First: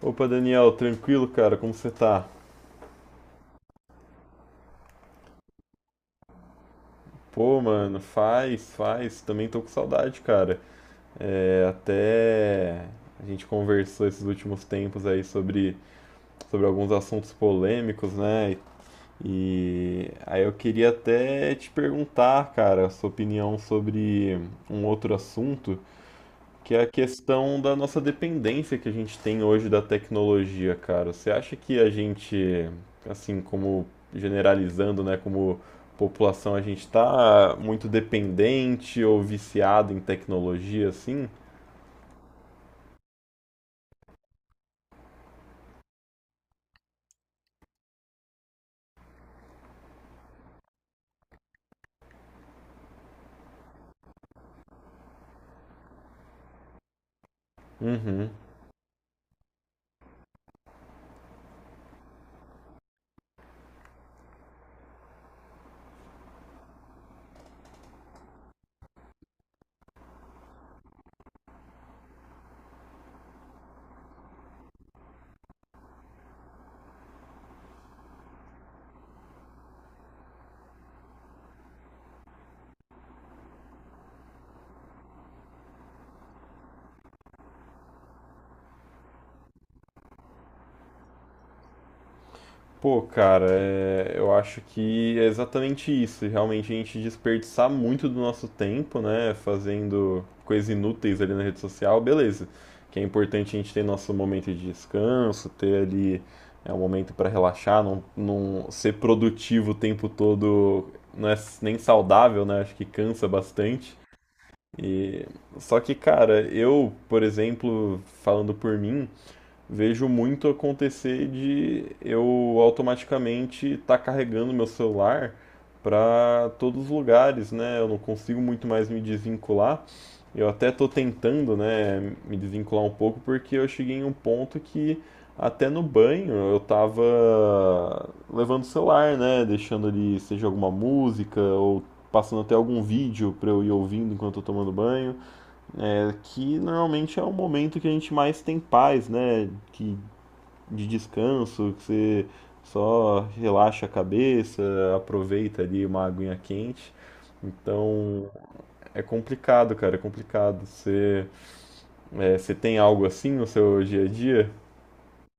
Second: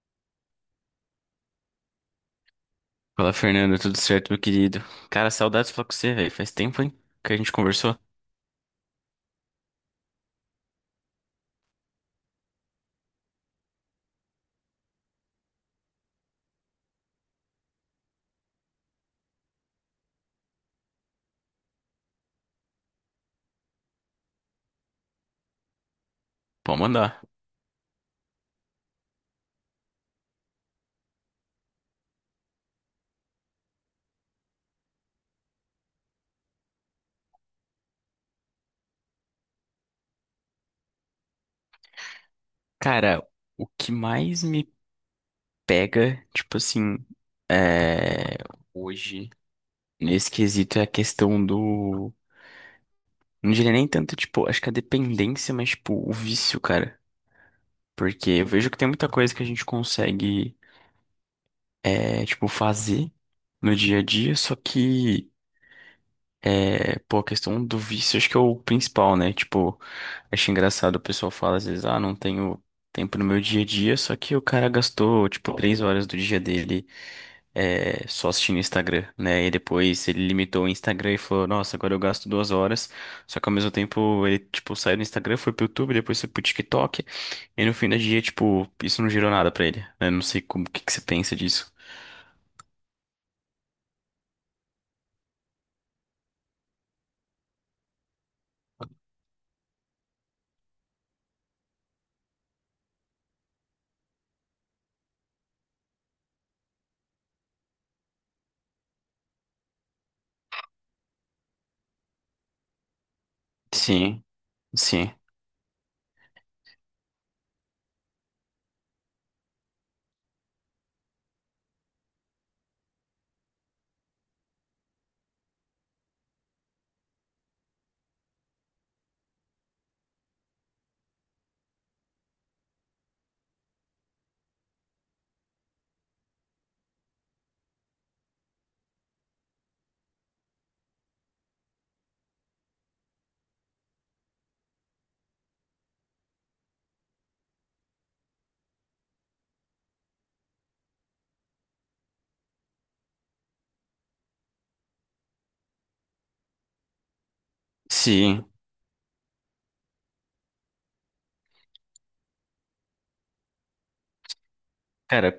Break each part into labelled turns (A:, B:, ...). A: Opa, Daniel, tranquilo, cara? Como você tá?
B: Fala, Fernando, tudo certo, meu querido? Cara, saudades de falar com você, velho. Faz tempo, hein, que a gente
A: Pô,
B: conversou?
A: mano, faz. Também tô com saudade, cara. É, até a gente conversou esses últimos tempos aí sobre alguns assuntos polêmicos, né? E aí eu queria até te perguntar, cara, a sua opinião sobre um outro assunto, que
B: Pô,
A: é a
B: mandar.
A: questão da nossa dependência que a gente tem hoje da tecnologia, cara. Você acha que a gente, assim, como generalizando, né, como população, a gente tá muito dependente ou viciado em tecnologia, assim?
B: Cara, o que mais me pega, tipo assim, é... hoje, nesse quesito, é a questão do. Não diria nem tanto, tipo, acho que a dependência, mas, tipo, o vício, cara.
A: Uhum.
B: Porque eu vejo que tem muita coisa que a gente consegue, tipo, fazer no dia a dia, só que. É, pô, a questão do vício, acho que é o principal, né? Tipo, acho engraçado o pessoal fala às vezes, ah, não tenho tempo no meu dia a dia, só que o cara gastou, tipo, 3 horas do dia dele só assistindo o Instagram, né? E depois ele limitou o Instagram e falou, nossa, agora eu gasto 2 horas, só que ao mesmo tempo ele, tipo, saiu do Instagram, foi pro YouTube, depois foi pro TikTok, e no fim do dia, tipo, isso não gerou nada pra ele, né? Não sei como, o que que você pensa disso.
A: Pô, cara, eu acho que é exatamente isso. Realmente a gente desperdiçar muito do nosso tempo, né, fazendo coisas inúteis ali na rede social, beleza. Que é importante a gente ter nosso momento de descanso, ter ali um momento para relaxar, não ser produtivo o tempo todo, não é nem saudável, né? Acho que cansa bastante.
B: Sim, sim,
A: E só que, cara, eu, por exemplo, falando por mim, vejo muito acontecer de eu automaticamente estar carregando meu celular para todos os lugares, né? Eu não consigo muito mais me desvincular. Eu até estou tentando, né, me desvincular um pouco porque eu cheguei em um ponto que até no banho eu estava levando o celular, né, deixando ali seja alguma música ou passando até algum vídeo para eu ir ouvindo enquanto eu tô tomando banho. É que normalmente é o momento que a gente mais tem paz, né, que de descanso, que você só relaxa a cabeça, aproveita ali uma aguinha quente. Então
B: sim.
A: é complicado, cara, é complicado. Você tem algo assim no seu dia a dia?
B: Cara,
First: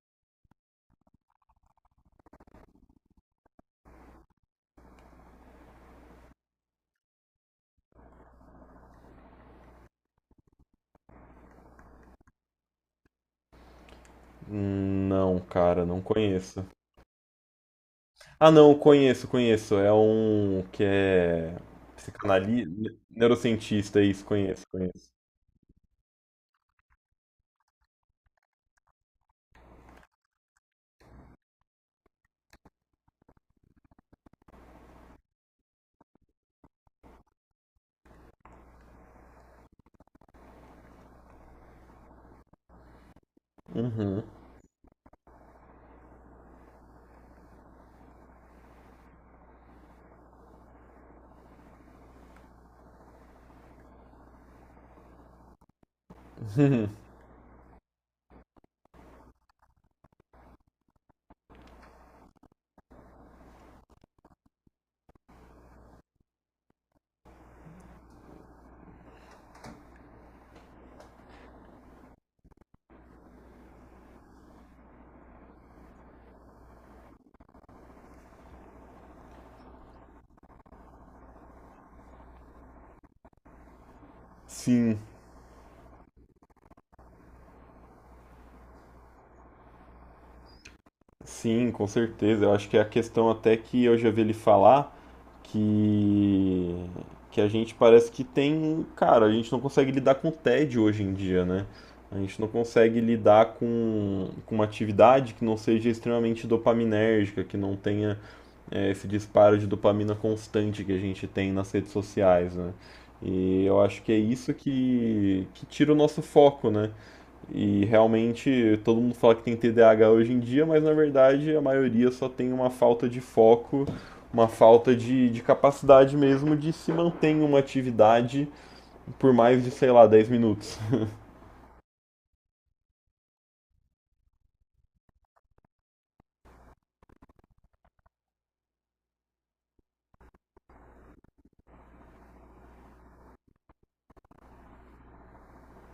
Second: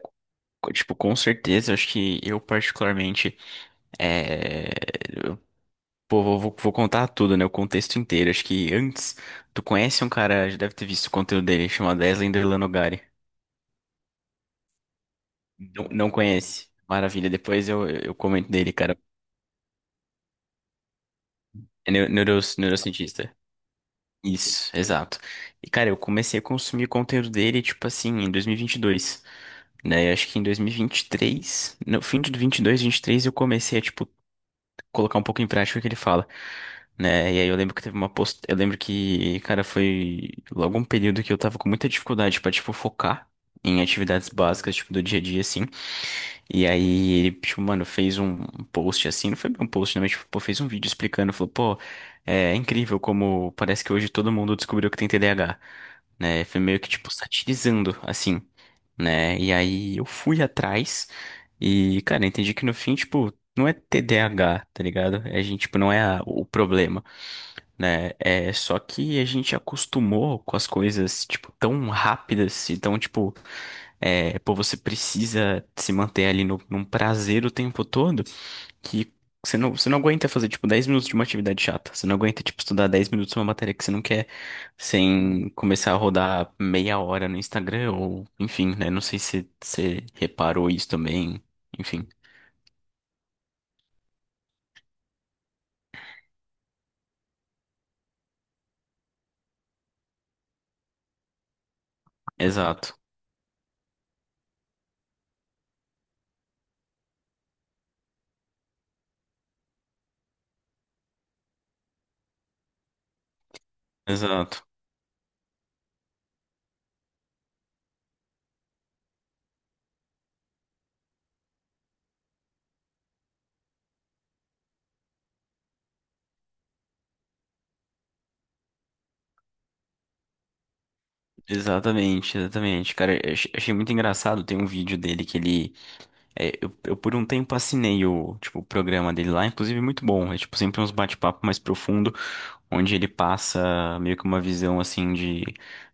B: Tipo, com certeza, acho que eu particularmente, é... eu- pô, vou contar tudo, né? O contexto inteiro. Acho que antes, tu conhece um cara, já deve ter visto o conteúdo dele, chamado Eslen Derlanogari.
A: Hum. Não,
B: Não,
A: cara, não
B: não
A: conheço.
B: conhece. Maravilha, depois eu comento
A: Ah,
B: dele,
A: não,
B: cara.
A: conheço, conheço. É um que é
B: É
A: psicanalista,
B: neurocientista.
A: neurocientista, isso, conheço,
B: Isso,
A: conheço.
B: exato. E, cara, eu comecei a consumir conteúdo dele, tipo assim, em dois mil e vinte e dois, né? Eu acho que em dois mil e vinte e três, no fim de dois e vinte vinte e três eu comecei a, tipo, colocar um pouco em prática o que ele fala, né? E aí eu lembro que teve uma post... eu lembro que, cara, foi logo um período que eu tava com muita dificuldade pra, tipo, focar em
A: Uhum.
B: atividades básicas, tipo do dia a dia assim. E aí ele, tipo, mano, fez um post assim, não foi bem um post, não, mas tipo, pô, fez um vídeo explicando, falou, pô, é incrível como parece que hoje todo mundo descobriu que tem TDAH, né? Foi meio que, tipo, satirizando, assim, né? E aí eu fui atrás e, cara, entendi que no fim, tipo, não é TDAH, tá ligado? A gente, tipo, não é a- o problema, né? É só que a gente acostumou com as coisas, tipo, tão rápidas e tão, tipo. É, pô, você precisa se manter ali no, num prazer o tempo todo que você não aguenta fazer, tipo, 10 minutos de uma atividade chata. Você não aguenta, tipo, estudar 10 minutos uma matéria que você não quer
A: Sim.
B: sem começar a rodar meia hora no Instagram ou, enfim, né? Não sei se você reparou isso também.
A: Sim, com
B: Enfim,
A: certeza. Eu acho que é a questão até que eu já vi ele falar que a gente parece que tem, cara, a gente não consegue lidar com o tédio hoje em dia, né? A gente não
B: exato,
A: consegue lidar com uma atividade que não seja extremamente dopaminérgica, que não tenha esse disparo de dopamina constante que a gente tem nas redes sociais, né? E eu acho que é isso
B: exato.
A: que tira o nosso foco, né? E realmente todo mundo fala que tem TDAH hoje em dia, mas na verdade a maioria só tem uma falta de foco, uma falta de capacidade mesmo de se manter em uma atividade por mais de, sei lá, 10 minutos.
B: Exatamente, exatamente. Cara, achei muito engraçado. Tem um vídeo dele que ele é, eu por um tempo assinei o, tipo, o programa dele lá, inclusive muito bom. É tipo sempre uns bate-papo mais profundo, onde ele passa meio que uma visão assim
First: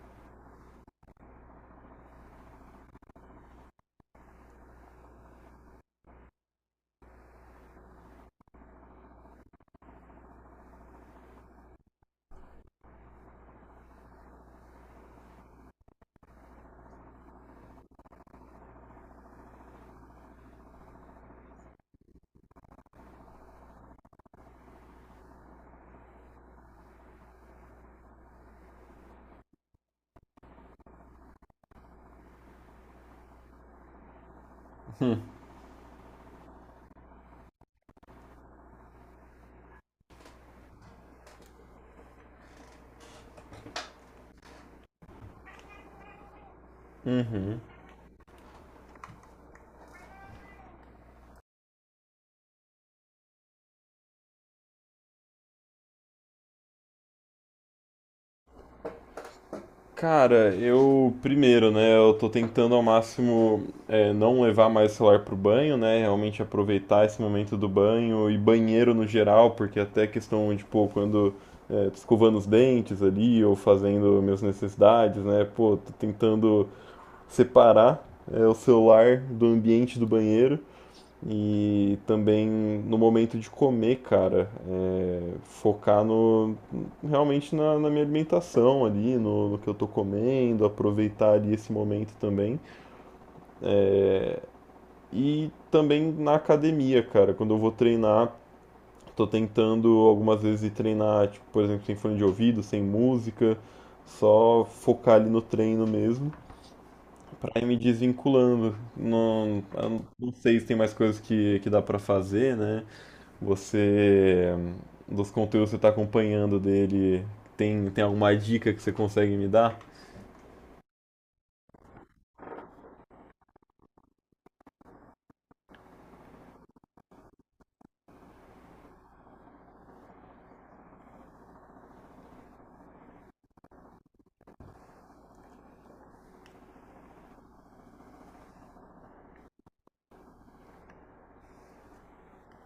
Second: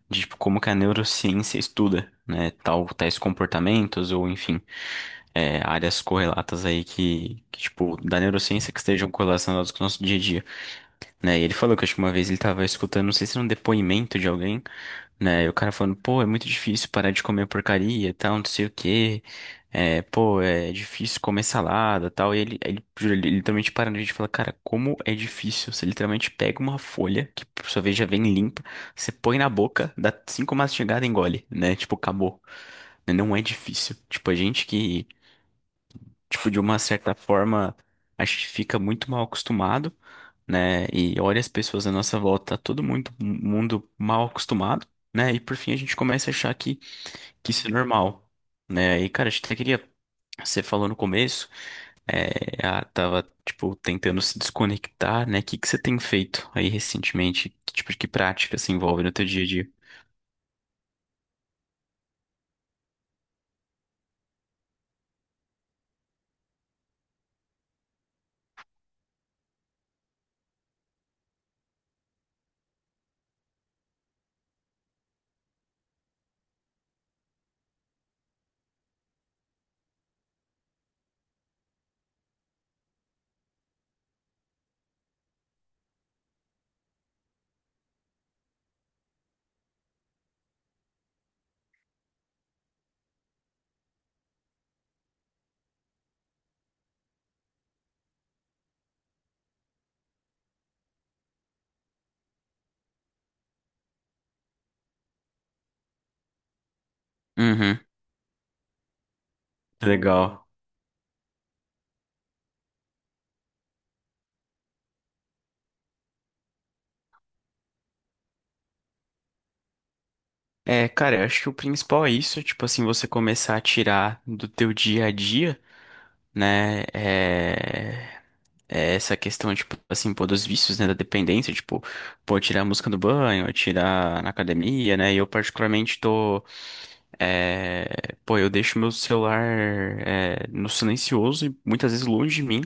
B: de tipo, como que a neurociência estuda, né, tal, tais comportamentos ou enfim, é, áreas correlatas aí que, tipo, da neurociência que estejam correlacionadas com o nosso dia a dia, né? E ele falou que acho que uma vez ele estava escutando, não sei se era um depoimento de alguém, né? E o cara falando, pô, é muito difícil parar de comer porcaria, tal, não sei o quê. É, pô, é difícil comer salada, tal. E ele, juro, ele literalmente para na gente e fala, cara, como é difícil. Você literalmente pega uma folha, que por sua vez já vem limpa, você põe na boca, dá 5 mastigadas e engole, né? Tipo, acabou, né? Não é difícil. Tipo, a gente que, tipo, de uma certa forma, a gente fica muito mal acostumado, né? E olha as pessoas à nossa volta, tá todo mundo, mundo mal acostumado, né? E por fim a gente começa a achar que isso é normal, né? E cara, a gente até queria, você falou no começo, é, ah, tava, tipo, tentando se desconectar, né? O que que você tem feito aí recentemente? Que tipo de que prática se envolve no teu dia a dia?
A: Cara, eu primeiro, né, eu tô tentando ao máximo não levar mais o celular pro banho, né, realmente aproveitar esse momento do banho e banheiro no geral, porque até questão de, pô, quando tô escovando os dentes ali ou fazendo minhas necessidades, né, pô, tô tentando separar o celular do ambiente do banheiro. E também no momento de comer, cara, focar no realmente na minha alimentação ali, no que eu tô comendo, aproveitar ali esse momento também. E também na academia, cara, quando eu vou treinar, tô tentando algumas vezes ir treinar, tipo, por exemplo, sem fone de ouvido, sem música, só focar ali no treino mesmo, pra ir me
B: Uhum,
A: desvinculando. Não, eu não
B: legal.
A: sei se tem mais coisas que dá pra fazer, né? Você, dos conteúdos que você tá acompanhando dele, tem alguma dica que você consegue me dar?
B: É, cara, eu acho que o principal é isso, tipo assim, você começar a tirar do teu dia a dia, né, é essa questão, tipo, assim, pô, dos vícios, né, da dependência, tipo, pô, tirar a música do banho, tirar na academia, né, e eu particularmente tô, é, pô, eu deixo meu celular, é, no silencioso e muitas vezes longe de mim,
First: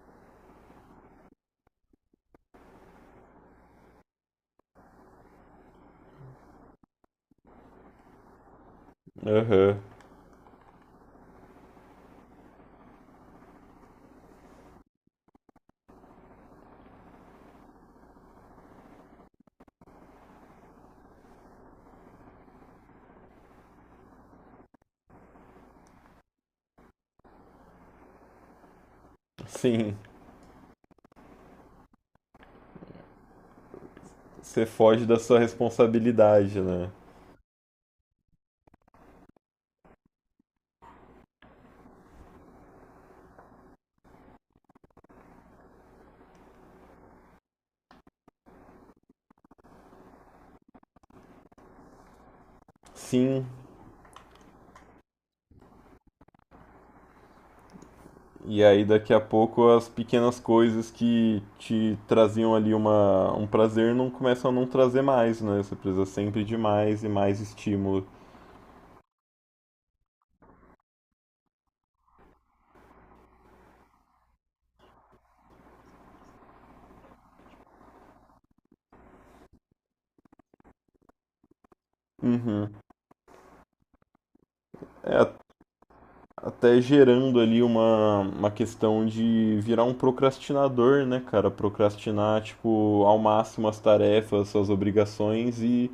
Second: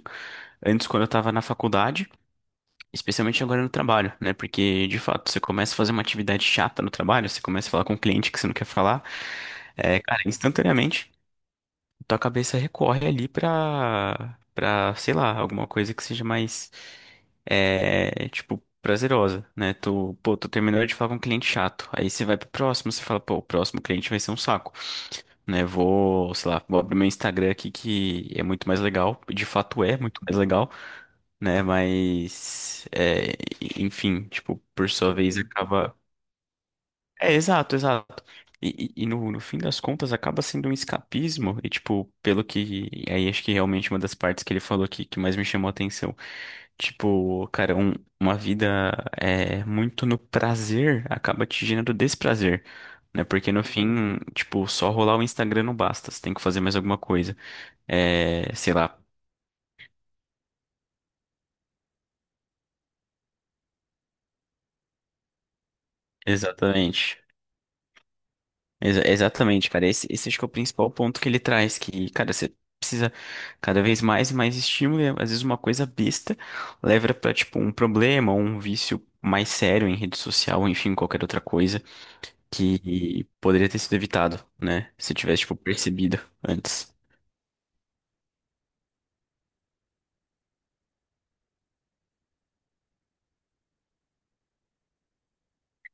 B: antes quando eu tava na faculdade, especialmente agora no trabalho, né, porque, de fato, você começa a fazer uma atividade chata no trabalho, você começa a falar com um cliente que você não quer falar,
A: Aham.
B: é, cara, instantaneamente tua cabeça recorre ali pra, pra, sei lá, alguma coisa que seja mais, é, tipo, prazerosa, né? Tu, pô, tu terminou de falar com um cliente chato, aí você vai pro próximo, você fala, pô, o próximo cliente vai ser um saco, né? Vou, sei lá, vou abrir meu Instagram aqui que é muito mais legal, de fato
A: Sim,
B: é muito mais legal, né? Mas, é, enfim, tipo,
A: você
B: por
A: foge
B: sua
A: da
B: vez
A: sua
B: acaba
A: responsabilidade, né?
B: é, exato, exato. E, no, no fim das contas acaba sendo um escapismo, e tipo, pelo que. Aí acho que realmente uma das partes que ele falou que mais me chamou a atenção. Tipo, cara, uma vida é, muito no prazer acaba te gerando desprazer, né?
A: Sim,
B: Porque no fim, tipo, só rolar o Instagram não basta, você tem que fazer mais alguma coisa. É,
A: e
B: sei
A: aí
B: lá,
A: daqui a pouco as pequenas coisas que te traziam ali um prazer não começam a não trazer mais, né? Você precisa sempre de mais e
B: exatamente.
A: mais estímulo.
B: Exatamente, cara. Esse acho que é o principal ponto que ele traz, que, cara, você precisa cada vez mais e mais estímulo, e é, às vezes uma coisa besta leva pra, tipo, um problema, ou um vício mais sério em rede social, enfim, qualquer outra coisa
A: Uhum.
B: que poderia ter sido evitado, né? Se
A: É,
B: tivesse, tipo, percebido
A: até
B: antes.
A: gerando ali uma questão de virar um procrastinador, né, cara? Procrastinar, tipo, ao máximo as tarefas, suas obrigações e,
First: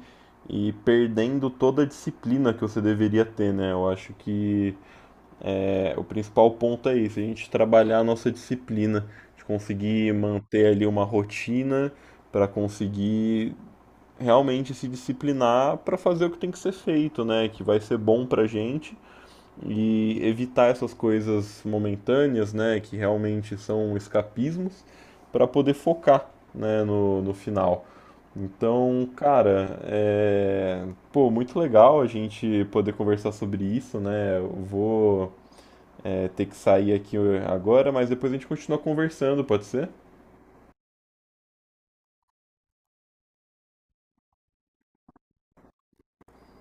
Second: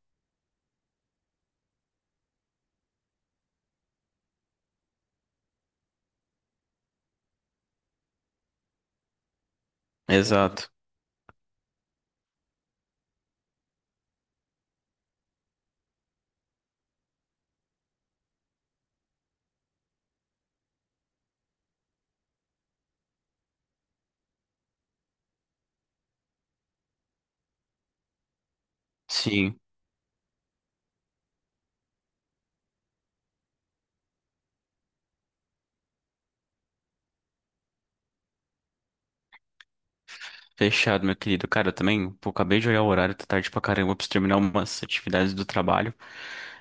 A: e perdendo toda a disciplina que você deveria ter, né? Eu acho que o principal ponto é isso, a gente trabalhar a nossa disciplina, de conseguir manter
B: Exato.
A: ali uma rotina para conseguir realmente se disciplinar para fazer o que tem que ser feito, né? Que vai ser bom pra gente e evitar essas coisas momentâneas, né, que realmente são escapismos, para poder focar, né, no final. Então,
B: Sim.
A: cara, é... pô, muito legal a gente poder conversar sobre isso, né? Eu vou ter que sair aqui agora, mas depois a gente continua conversando, pode ser?
B: Fechado, meu querido. Cara, eu também, pô, acabei de olhar o horário, tá tarde pra caramba, eu preciso terminar umas atividades do trabalho.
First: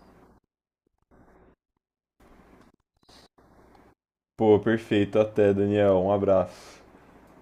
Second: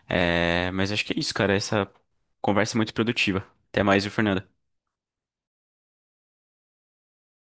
B: É, mas acho que é isso, cara. Essa conversa é muito produtiva. Até mais, viu,
A: Pô,
B: Fernanda?
A: perfeito, até, Daniel, um abraço.